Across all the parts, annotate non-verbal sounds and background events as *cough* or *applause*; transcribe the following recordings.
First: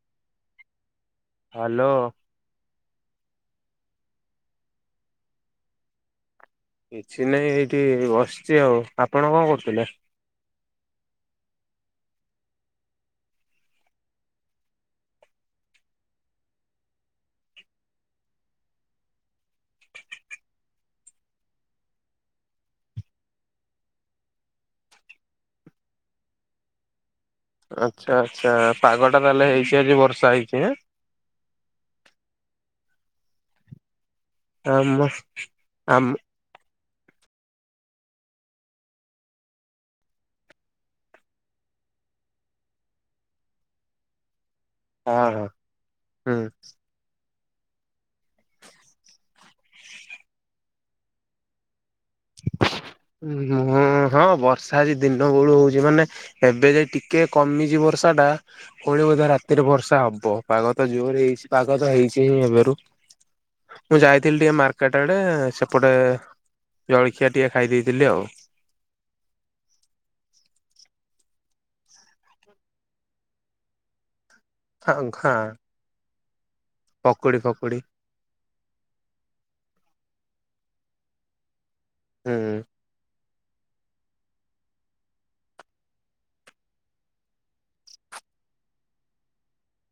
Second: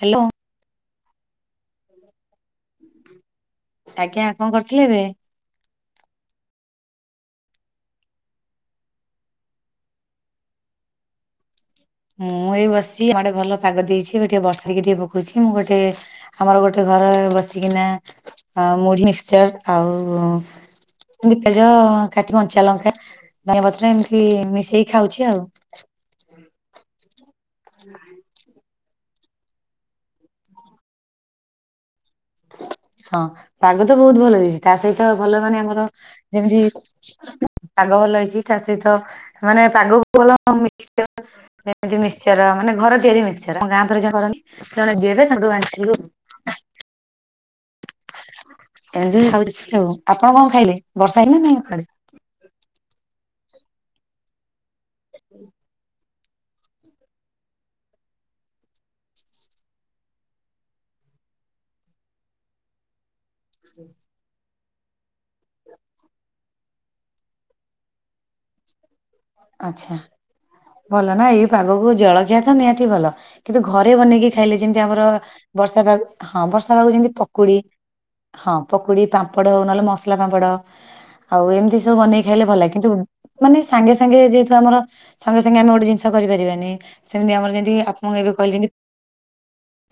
Hello. Hello. ଆଜ୍ଞା କଣ କରୁଥିଲେ ଏବେ? କିଛି ନାହିଁ ଏଇଠି ବସିଛି ଆଉ। ଆପଣ କଣ କରୁଥିଲେ? *unintelligible* ମୁଁ ଏଇ ବସି *unintelligible* ଟେ ଭଲ ପାଗ ଦେଇଛି, ଏବେ ଟିକେ ବର୍ଷା ଟିକେ ଟିକେ ପକଉଛି, ମୁଁ ଗୋଟେ ଆମର ଗୋଟେ ଘରେ ବସିକିନା ମୁଢ଼ି, ମିକ୍ସଚର ଆଉ ଏମତି ପିଆଜ, କାଟି କଞ୍ଚା ଲଙ୍କା, ଧନିଆ ପତ୍ର ଏମତି ମିଶେଇ ଖାଉଛି ଆଉ। ହଁ ଆଚ୍ଛା ଆଚ୍ଛା ପାଗ ଟା ତାହେଲେ ହେଇଛି ଆଜି ବର୍ଷା ହେଇଛି ଆଁ? ହଁ ପାଗ ତ ବହୁତ ଭଲ ଦେଇଛି। ତା ସହିତ ଆମ ଭଲ ମାନେ ଆମର ଆମ ଯେମିତି ପାଗ ଭଲ ହେଇଛି ତା ସହିତ, ମାନେ ପାଗକୁ ଭଲ ମିକ୍ସଚର୍ ଏନ୍ତି ମିକ୍ସଚର ମାନେ ଘର ତିଆରି ମିକ୍ସଚର। ଆମ ଗାଁ ପାଖରେ ଯୋଉ କରନ୍ତି ସେ ଜଣେ ହଁ ଦିଏବେ ହଁ ତାଙ୍କଠୁ ଆଣିଥିଲୁ ଏମିତି ଖାଉଥିଲି ଆଉ। ଆପଣ କଣ ଖାଇଲେ? ବର୍ଷା ହେଇଚି ନା ନାଇଁ ଆପଣଙ୍କ ଆଡ଼େ? ମୁଁ ହଁ ବର୍ଷା ଆଜି ଦିନ ବେଳୁ ହଉଛି, ମାନେ ଏବେ ଯାଇ ଟିକେ କମିଚି ବର୍ଷାଟା, ପୁଣି ବୋଧେ ରାତିରେ ବର୍ଷା ହବ। ପାଗ ତ ଜୋର ହେଇ କିଛି ପାଗ ତ ହେଇଛି ଏବେରୁ। ମୁଁ ଯାଇଥିଲି ଟିକେ ମାର୍କେଟ ଆଡେ ସେପଟେ ଜଳଖିଆ ଟିକେ ଖାଇ ଦେଇଥିଲି ଆଉ। ଆଚ୍ଛା ଭଲ ନା ଏଇ ପାଗକୁ ଜଳଖିଆ ତ ନିହାତି ଭଲ। କିନ୍ତୁ ଘରେ ବନେଇକି ଖାଇଲେ ଯେମିତି ଆମର ହଁ ହଁ ବର୍ଷା ପାଗ କୁ ହଁ ବର୍ଷା ପାଗକୁ ଯେମିତି ପକୁଡି ହଁ ପକୁଡି ପାମ୍ପଡ ହଉ ନହେଲେ ମସଲା ପାମ୍ପଡ। ଆଉ ଏମିତି ସବୁ ବନେଇ ଖାଇଲେ ଭଲ। ହୁଁ କିନ୍ତୁ ମାନେ ସାଙ୍ଗେ ସା ସାଙ୍ଗେ ଯେହେତୁ ଆମର ସଙ୍ଗେ ସଙ୍ଗେ ଆମେ ଗୋଟେ ଜିନିଷ କରିପାରିବାନି। ସେମିତି ଆମର ଯେମିତି ଆପ ଏବେ କହିଲେ ଯେମି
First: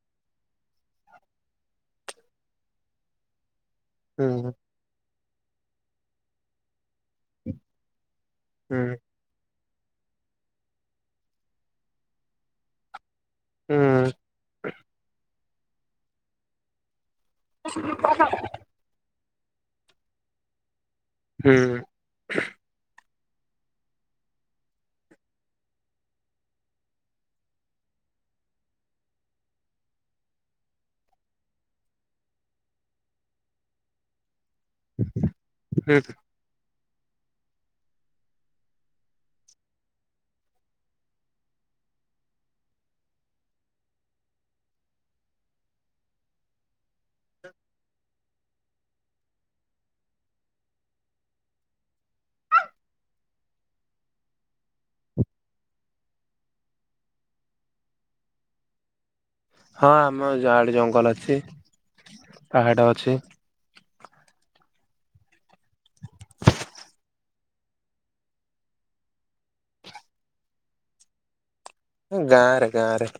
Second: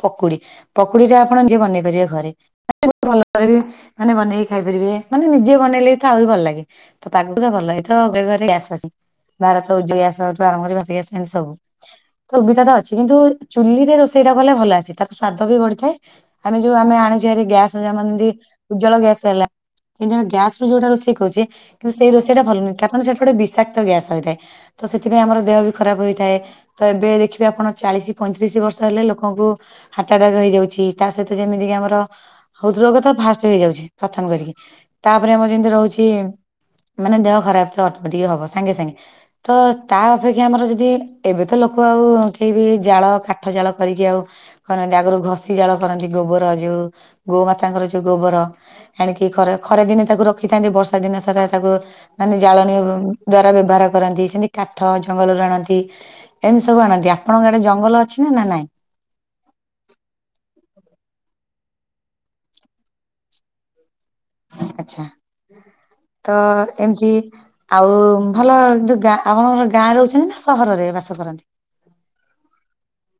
ପକୁଡି ପକୁଡି ଟା ଆପଣ ନିଜେ ବନେଇ ପାରିବେ ଘରେ। *unintelligible* ମାନେ ବନେଇକି ହୁଁ ଖାଇ ପାରିବେ। ମାନେ ନିଜେ ବନେଇଲେ ତ ଆହୁରି ଭଲ ଲାଗେ। ତ ପାଗକୁ ତ ଭଲ ହୁଁ ଲାଗେ। *unintelligible* *unintelligible* ଭାରତ ଉଜ୍ଜ ଗ୍ୟାସ୍ ଠୁ ଆରମ୍ଭ କରିକି ଭାରତ ଗ୍ୟାସ୍ ସେମିତି ସବୁ ତ ସୁବିଧା ତ ଅଛି। କିନ୍ତୁ ଚୁଲି ରେ ହୁଁ ରୋଷେଇ ଟା କଲେ ଭଲ ଆସେ। ତାର ସ୍ଵାଦ ବି ବଢିଥାଏ। ଆମେ ଯୋଉ ଆମେ ଆଣି ତିଆରି ଗ୳୲ସ ଏମାନେ ଯେମିତି ଉଜ୍ଜଳା ଗ୍ୟାସ୍ ହେଲା। ଏଇ ଯେମିତି ଗ୍ୟାସ୍ ରୁ ଯୋଉଟା ରୋଷେ କହୁଛି ହୁଁ କିନ୍ତୁ ସେଇ ରୋଷଟା ଭଲ ନୁହେଁ। କାରଣ ସେଟା ଗୋଟେ ବିଷାକ ଗ୍ୟାସ ହୋଇଥାଏ ତ ସେଥିପାଇଁ ଆମର ଦେହ ବି ଖରାପ ହେଇଥାଏ। ତ ଏବେ ଦେଖିବେ ଆପଣ ଚାଳିଶ ପଇତିରିଶ ବ ଷ ହେଲେ ଲୋକଙ୍କୁ ହାର୍ଟ ଆଟା ହେଇଯାଉଛି। ତା ସହିତ ଯେମିତି କି ଆମର ହୃଦ ରୋଗ ତ ଫାଷ୍ଟ ହେଇଯାଉ ଛି ପ୍ରଥମ କରିକି। ତାପରେ ଆମର ଯେମିତି ହୁଁ। ରହୁଛି ମାନେ ଦେହ ଖରାପ ଅଟୋମଟିକ ହବ। ସ ସାଙ୍ଗେ ସାଙ୍ଗେ ତ ତା ଅପେକ୍ଷା ଆମର ଯଦି ଏବେ ତ ଲୋକ ଆଉ କେହି ବି ଜାଳ କାଠ ଜାଳ କରିକି ଆଉ କରନ୍ତି ଆଗରୁ ଘଷି ଜାଳ କରନ୍ତି। ଗୋବର ଯୋଉ ଗୋମାତାଙ୍କର ଯୋଉ ଗୋବର। ହେଣିକି ଖରା ଖରା ଦିନେ ତାକୁ ରଖିଥାନ୍ତି। ବର୍ଷା ଦିନେ ସାରା ତାକୁ ମାନେ ଜାଳଣୀୟ ଦ୍ଵାରା ବ୍ୟବହାର କରନ୍ତି। ସେମିତି କାଠ ଜଙ୍ଗଲରୁ ଆଣନ୍ତି। ଏମିତି ସବୁ ଆଣନ୍ତି ଆପଣଙ୍କ ଆଡେ ଜଙ୍ଗଲ ଅଛି ନା? ନା ନାଇଁ? ହଁ ଆମ ଯାହାଡେ ଜଙ୍ଗଲ ଅଛି ପାହାଡ ଅଛି। ଆଚ୍ଛା। ତ ଏମିତି ଆଉ ଭଲ ଯୋଉ ଗାଁ ଆପଣଙ୍କର ଗାଁ ରହୁଛନ୍ତି ନା ସହରରେ ବାସ କର। ନ୍ତି। ଗାଁରେ ଗାଁରେ।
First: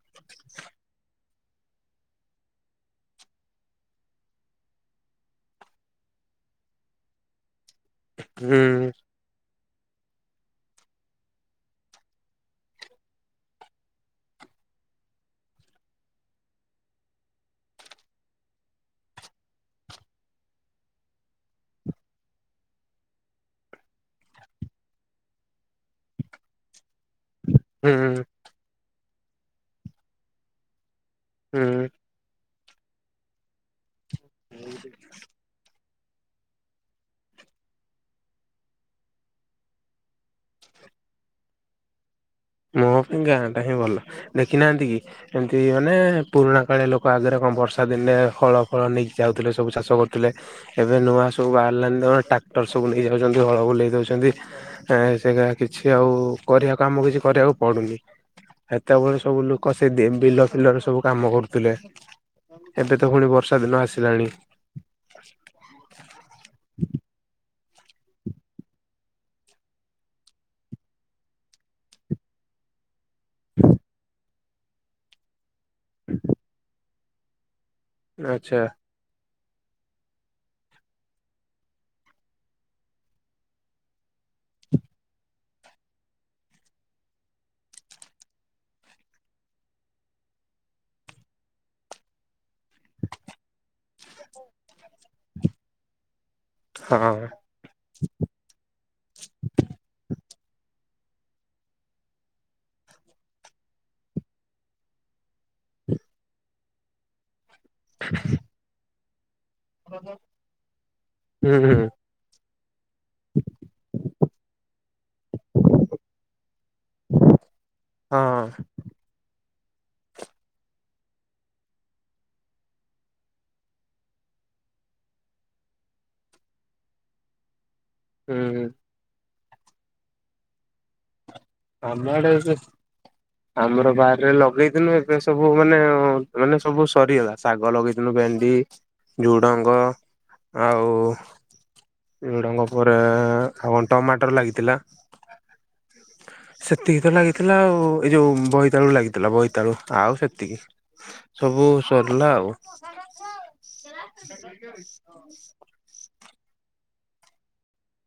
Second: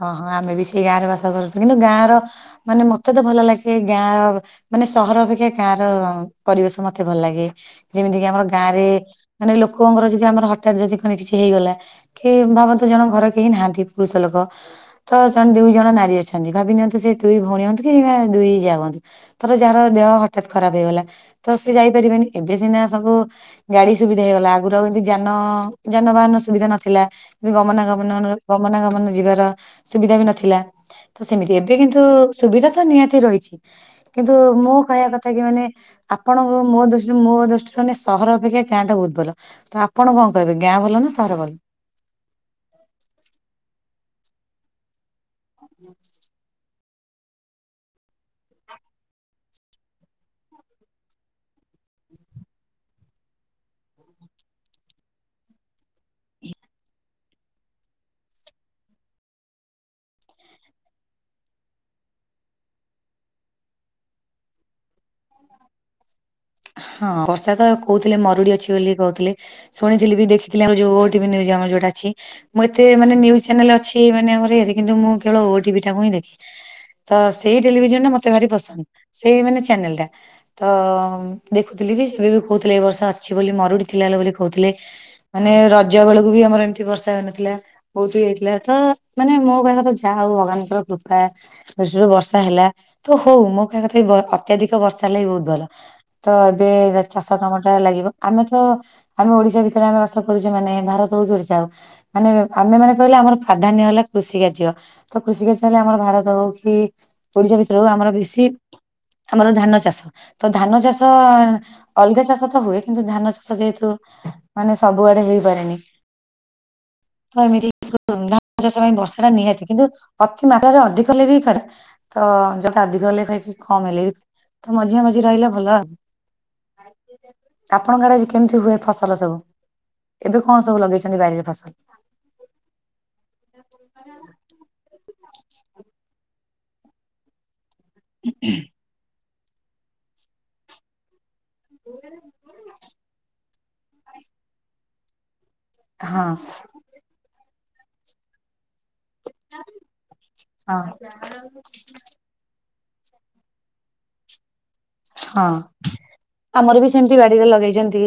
ହଁ ହଁ ଆମେ ବି ସେଇ ଗାଁରେ ବାସ କରୁଛୁ କିନ୍ତୁ ଗାଁର ମାନେ ମତେ ତ ଭଲ ଲାଗେ। ଗାଁ ମାନେ ସହର ଅପେକ୍ଷା ଗାଁର ପରିବେଶ ମତେ ଭଲ ଲାଗେ। ଯେମିତି କି ଆମର ଗାଁରେ ହୁଁ ମାନେ ଲୋକଙ୍କର ଯଦି ଆମର ହଠାତ୍ ଯଦି କଣ କିଛି ହେଇଗଲା। କି ଭାବନ୍ତୁ ଜଣଙ୍କ ଘରେ କେହି ନାହାନ୍ତି ପୁରୁଷ ଲୋକ। ହ *unintelligible* ତ ଜଣେ ଦୁଇ ଜଣ ନାରୀ ଅଛନ୍ତି ଭାବି ନିଅନ୍ତୁ। ସେ ଦୁଇ ଭଉଣୀ ହୁଅନ୍ତୁ କି ଦି ଯା ହୁଅନ୍ତୁ। ଧର ଯାହାର ହଠାତ୍ ଖରାପ ହେଇଗଲା ତ ସେ ଯାଇପାରିବେନି। ଏବେ ସିନା ସବୁ ଗାଡି ସୁବିଧା ହେଇଗଲା। ଆଗରୁ ଆଉ ଏମିତି ଯାନ ଯାନବାହାନ ସୁବିଧା ନଥିଲା। ହୁଁ ଗମନାଗମନ ନ ଗମନାଗମନ ଯିବାର ସୁବିଧା ବି ନଥିଲା। ତ ସେମିତି ଏବେ ହୁଁ କିନ୍ତୁ ସୁବିଧା ତ ନିହାତି ରହିଛି। କିନ୍ତୁ ମୁଁ କହିବା କଥା କି ମାନେ ଆପଣଙ୍କ ମୋ ଦୃଷ୍ଟିରୁ ମୋ ଦୃଷ୍ଟିରୁ ମାନେ ସହର ଅପେକ୍ଷା ଗାଁ ଟା ବହୁତ ଭଲ। ତ ଆପଣ କଣ କହିବେ। ଗାଁ ଭଲ ନା ସହର ଭଲ। ମୋ ପାଇଁ ଗାଁ ଟା ହିଁ ଭଲ ଦେଖିନାହାନ୍ତିକି? ଏମତି ମାନେ ପୁରୁଣା କାଳିଆ ଲୋକ ଲୋକ ଆଗରେ କଣ ବର୍ଷା ଦିନେ ଫଳ ଫଳ ନେଇକି ଯାଉଥିଲେ ସବୁ ଚାଷ କରୁଥିଲେ। ଏବେ ନୂଆ ସବୁ ବାହାରଲାନ୍ ଟ୍ରାକ୍ଟର ସବୁ ନେଇଯାଉଛନ୍ତି ହଳ ବୁଲେଇ ଦେଉଚନ୍ତି। ସେ କିଛି ଆଉ କରିହିବାକୁ ଆମକୁ କି କରିବାକୁ ପଡୁନି। ହେତେବେଳେ ସବୁ ଲୋକ ସେ ବିଲ ଫିଲରେ ସବୁ କାମ କରୁଥିଲେ। ଏବେ ତ ଫୁଣି ବର୍ଷା ଦିନ ଆସିଲାଣି। ହଁ ବର୍ଷା କହୁଥିଲେ ମରୁଡି ଅଛି ବୋଲି କହୁଥିଲେ। ଶୁଣିଥିଲି ବି ଦେଖିଥିଲି ଆ ଯୋଉ ଓ ଟି ଭି ନିଉଜ ଅମର ଯୋଉଟା ଅଛି। ମୁଁ ଏତେ ମାନେ ନିୟୁଜ୍ ଚ୍ୟାନେଲ ଅଛି। ମାନେ ଆମ ଇଏରେ କିନ୍ତୁ ମୁଁ କେବଳ ଓ ଟି ଭି ଟାକୁ ହିଁ ଦେଖେ। ତ ସେଇ ଟେଲିଭିଜନ ଟା ମତେ ଭାରି ଆଚ୍ଛା ପସନ୍ଦ। ସେଇ ମାନେ ଚ୍ୟାନେଲ ଟା। ତ ଦେଖୁଥିଲି ବି ଏବେ ବି କହୁଥିଲେ। ଏ ବର୍ଷ ଅଛି ବୋଲି ମରୁଡି ଥିଲା ହେଲା ବୋଲି କହୁଥିଲେ। ମାନେ ରଜ ବେଳକୁ ବି ଆମର ଏମିତି ବର୍ଷା ହଉନଥିଲା ବହୁତ ଇଏ ହେଇଥିଲା ତ ମାନେ ମୋ କହିବା କଥା ଯା ଆଉ ଭଗବାନଙ୍କର କୃପା ଦୃଷ୍ଟିରୁ ବର୍ଷା ହେଲା ତ ହଉ ମୋ କହିବା କଥା ବି ଅତ୍ୟଧିକ୍ *inaudible* ବର୍ଷା ହେଲେ ବି ବହୁତ ଭଲ। ତ ଏବେ ହଁ ଚାଷ କାମଟା ଲାଗିବ ଆମେ ତ ଆମେ ଓଡିଶା ଭିତରେ ଆମେ ଆସ *inaudible* ମାନେ ଭାରତ ହଉ କି ଓଡିଶା ହଉ ମାନେ ଆମେମାନେ କହିଲେ ଆମର ପ୍ରାଧାନ୍ୟ ହେଲା କୃଷି କାର୍ଯ୍ୟ ତ କୃଷି କାର୍ଯ୍ୟ ହେଲେ ଆମର ଭାରତ ହଉ କି ଓଡିଶା ଭିତରେ ହଉ ଆମର ବେଶୀ ଆମର ଧାନ ଚାଷ ତ ଧାନ ଚାଷ ହୁଁ ହୁଁ ଅଲଗା ଚାଷ ତ ହୁଏ। କିନ୍ତୁ ଧାନ ଚାଷ ଯେହେତୁ ମାନେ ସବୁଆଡେ ହେଇପାରେନି ତ ଏମିତି ଧାନ ହଁ ଚାଷ ପାଇଁ ବର୍ଷାଟା ନିହାତି କିନ୍ତୁ ଅତି ମାତ୍ରାରେ ଅଧିକ ହେଲେ ବି ଖରାପ ତ ଯୋଉଟା ଅଧିକ ହେଲେ *inaudible* କମ ହେଲେ ବି ତ ମଝିଆ ମଝି ରହିଲେ ଭଲ ଆଉ। ଆପଣଙ୍କ ଆଡେ କେମିତି ହୁଁ ହୁଏ ଫସଲ ସବୁ, ଏବେ କଣ ସବୁ ଲଗେଇଛନ୍ତି ବାରିରେ? ଫସଲ ଆମ ଆଡେ ଏବେ ଆମର ବାରିରେ ଲଗେଇଥିଲୁ ଏ ଏ ସବୁ ମାନେ ମାନେ ସବୁ ସରିଗଲା ଶାଗ ଲଗେଇଥିଲୁ ଭେଣ୍ଡି ଝୁଡ଼ଙ୍ଗ ଆଉ ଝୁଡ଼ଙ୍ଗ ପରେ ଆଉ କଣ ଟମାଟର ଲାଗିଥିଲା। ହଁ ସେତିକି ତ ଲାଗିଥିଲା ଆଉ ଏଇ ଯୋଉ ବଇ ବଇତାଳୁ ଲାଗିଥିଲା ବୋଇତାଳୁ ଆଉ ସେତିକି ହଁ ସବୁ ସରିଲା ଆଉ। *inaudible* ହଁ। ଆମର ବି ସେମିତି ବାଡିରେ ଲଗେଇଛନ୍ତି,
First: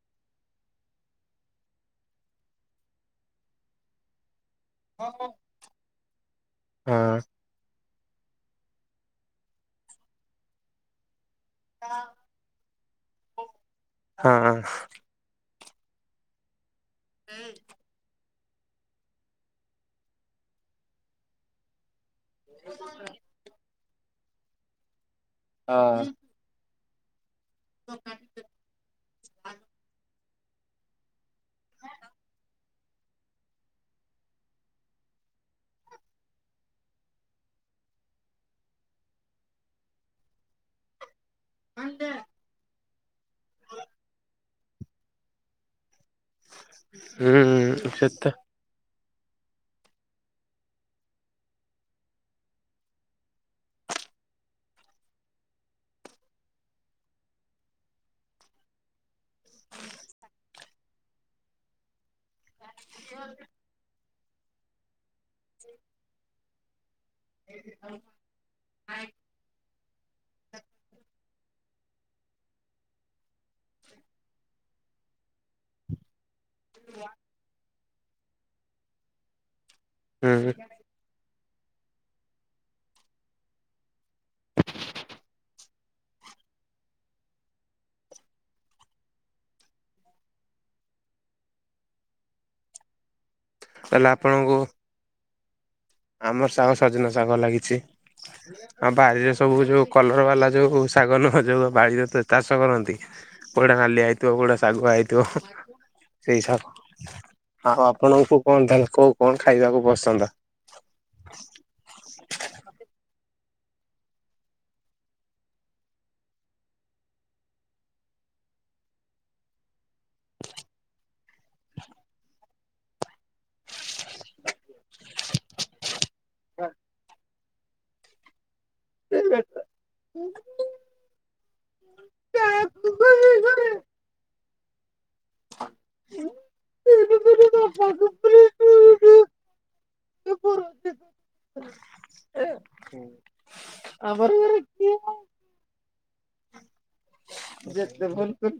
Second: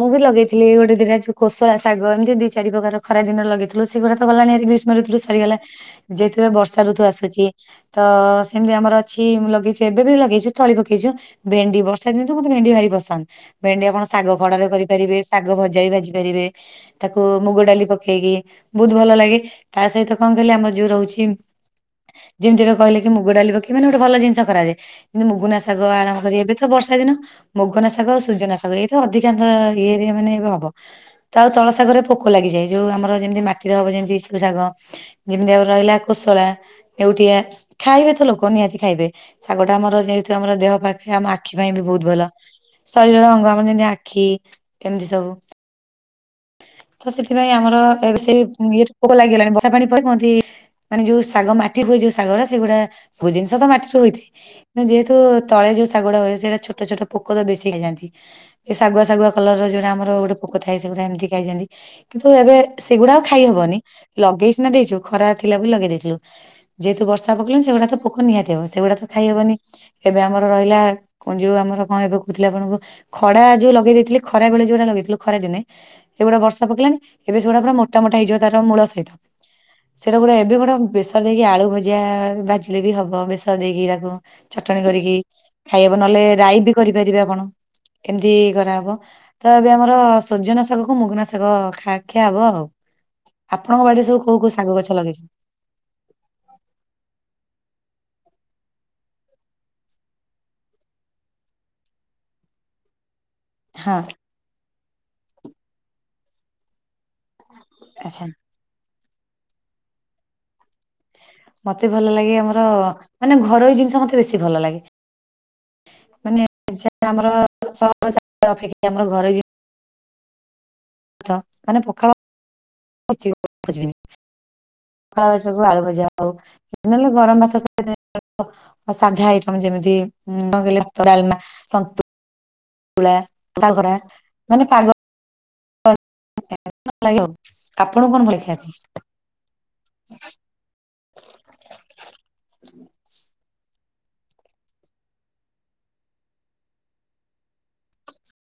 ମୁଁ ବି ଲଗେଇଥିଲି ଗୋଟେ ଦିଟା ଯୋଉ କୋଶଳା ଶାଗ ଏମିତି ଦି ଚାରି *inaudible* ପ୍ରକାର ଖରା ଦିନ ଲଗେଇଥିଲୁ ସେଗୁରା ତ ଗଲାଣିହେରି। ଗ୍ରୀଷ୍ମ ଋତୁୁରେ ସରିଗଲା ଯେହେତୁ ଏବେ ବର୍ଷା ଋତୁ ଆସୁଚି। ତ ସେମିତି ଆମର ଅଛି ମୁଁ ଲଗେଇଛୁ ଏବେ ବି ଲଗେଇଛୁ ତଳି ପକେଇଛୁ ଭେଣ୍ଡି, ବର୍ଷା ଦିନେ ତ ମୋତେ ଭେଣ୍ଡି ଭାରି ପସନ୍ଦ, ଭେଣ୍ଡି ଆପଣ ହଁ ଶାଗ ହଁ। ଖଡାରେ କରିପାରିବେ ଶାଗ ଭଜା ବି ଭାଜି ପାରିବେ। ତାକୁ ମୁଗ ଡାଲି ପକେଇକି ବହୁତ ଭଲ ଲାଗେ ତା ସହିତ କଣ କହିଲେ ଆମର ଯୋଉ ରହୁଛି ଯେମିତି ଏବେ କହିଲେ କି ମୁଗ ଡାଲି ପକେଇକି ମାନେ ଗୋଟେ ଭଲ ଜିନିଷ କରାଯାଏ କିନ୍ତୁ ମୁୁଗୁନା ଶାଗ ଆଣ ଏବେ ତ ବର୍ଷା ଦିନ, ମୋଗନା ଶାଗ ସୁଜନା ଶାଗ ଆଉ ଏ ଅଧିକାଂଶ ଇଏ ମାନେ ଏବେ ହବ, ତ ଆଉ ତଳଶାଗରେ ପୋକ ଲାଗିଯାଏ ଯୋଉ ଆମର ଯେମିତି ମାଟିରେ ହେବ ଏମିତି ସବୁ ଶାଗ, ଯେମିତି ଆଉ ରହିଲା କୋଶଳା ଲେଉଟିଆ ଖାଇବେ ତ ଲୋକ ନିହାତି ଖାଇ ବେ, ଶାଗଟା ଆମର ଯେହେତୁ ଆମ ଦେହପା *inaudible* ଆମ ଆଖି ପାଇଁ ବି ବହୁତ ଭଲ, ଶରୀରର ଅଙ୍ଗ ଆମର ଯେମତି ଆଖି ଏମିତି ସବୁ ତ ସେଥିପାଇଁ ଆମର ହୁଁ ଏବେ ସେତେ ସେଇ ଇଏରୁ ପୋକ ଲାଗିଗଲାଣି ବର୍ଷା ପାଣି *unintelligible* ମାନେ ଯୋଉ ଶାଗ ମାଟି ହୁଏ ଯୋଉ ଶାଗଗୁରା ସେଗୁଡା ସବୁ ଜିନିଷ ତ ମାଟିଠୁ *inaudible* ଯେହେତୁ ତଳେ ଯୋଉ ଶାଗଗୁଡା ହୁଏ ସେଟା ଛୋଟ ଛୋଟ ପୋକ ତ ବେଶୀ ଖାଇଯାଆନ୍ତି ସେ ଶାଗ *inaudible* ଶାଗୁଆ କଲର ଯୋଉ ଯୋଉଟା ଆମର ଗୋଟେ ପୋକ ଥାଏ ସେଗୁରା ଏମତି ଖାଇଯାଆନ୍ତି, କିନ୍ତୁ ଏବେ ସେଗୁଡା ଆଉ ଖାଇହବନି। ଲଗେଇ ସିନା ଦେଇଛୁ ଖରା ଥିଲା ବୋଲି ଲଗେଇ ଦେଇଥିଲୁ। ଯେହେତୁ ବର୍ଷା ପକାଇଲାଣି ସେଗୁଡାକ ତ ପୋକ ନିହାତି ହବ ସେଗୁଡାକ ଖାଇ ହବନି। ଏବେ ଆମର ରହିଲା, କଣ ଯୋଉ ଆମର କଣ ଏବେ କହୁଥିଲେ ଆପଣଙ୍କୁ ଖଡା ଯୋଉ ଲଗେଇ ଦେଇଥିଲି ଖରାବେଳେ ଯୋଉଗୁରା ଲଗେଇଥିଲୁ ଖରାଦିନେ ଏଗୁଡା ବର୍ଷା ପକେଇଲାଣି, ଏବେ ସେଗୁଡା ପୁରା ମୋଟ ମୋଟା ହେଇଯିବ ତାର ମୂଳ ସହିତ ସେଇଟା ଗୋଟେ ହୁଁ ଏବେ ଗୋଟେ ବେସର ଦେଇକି ଆଳୁ ଭୁଜିଆ ଭାଜିଲେ ବି ହବ ବେସର ଦେଇକି ତାକୁ ଚଟଣି କରିକି ଖାଇହେବ ନହଲେ ରାଇ ବି କରିପାରିବେ ଆପଣ, ଏମିତି କରାହେବ, ତ ଏବେ ଆମର ସଜନା ଶା ଶାଗକୁ ମୁଗୁନା ଶାଗ ଖା ଖିଆ ହବ ଆଉ, ଆପଣଙ୍କ ବାଡିରେ ତାହେଲେ ସବୁ କୋଉ କୋଉ ଆପଣଙ୍କୁ ଶାଗ ଗଛ ଲଗେଇଛନ୍ତି? ଆମର ଶାଗ ସଜନା ଶାଗ ଲାଗିଛି। ଆମ ବାରିରେ ସବୁ ଯୋଉ କଲର ବାଲା ଯୋଉ ଶାଗ ନୁହଁ ଯୋଉ ବାଡିରେ ତ ଚାଷ କରନ୍ତି କୋଉଟା ହଁ ନାଲିଆ ହେଇଥିବ କୋଉଟା ଶାଗୁଆ ହେଇଥିବ, ସେଇ ଶାଗ। ଆଉ ଆଚ୍ଛା ଆପଣଙ୍କୁ କଣଟା କୋଉ କଣ ଖାଇବାକୁ ପସନ୍ଦ? ମତେ ଭଲ ଲାଗେ, ଆମର ମାନେ ଘରୋଇ ଜିନିଷ ମତେ ବେଶୀ ଭଲ ଲାଗେ। ମାନେ ଯା ଆମର ସହ ଅପେକ୍ଷା ଆମର ଘରେ ଯେମିତି ପଖାଳ ଭାତ ଅଛି ଆଉକିଛି ଖୋଜିବିନି ପଖାଳଭାତକୁ ଆଳୁ ଭଜା ଆଉନହଲେ ଗରମ ଭାତକୁ ସାଧା ଆଇଟମ୍ ଯେ ମତି କ *inaudible* ଭାତଡାଲମା, ସନ୍ତୁ ସନ୍ତୁଳା ପାଘରା ମାନେ ପାଗ *inaudible* ଆପଣଙ୍କୁ କଣ ଭଲଲାଗେ ଖାଇବାକୁ? *inaudible* ଆବର। ଯେତେ ଭଲ କରୁ।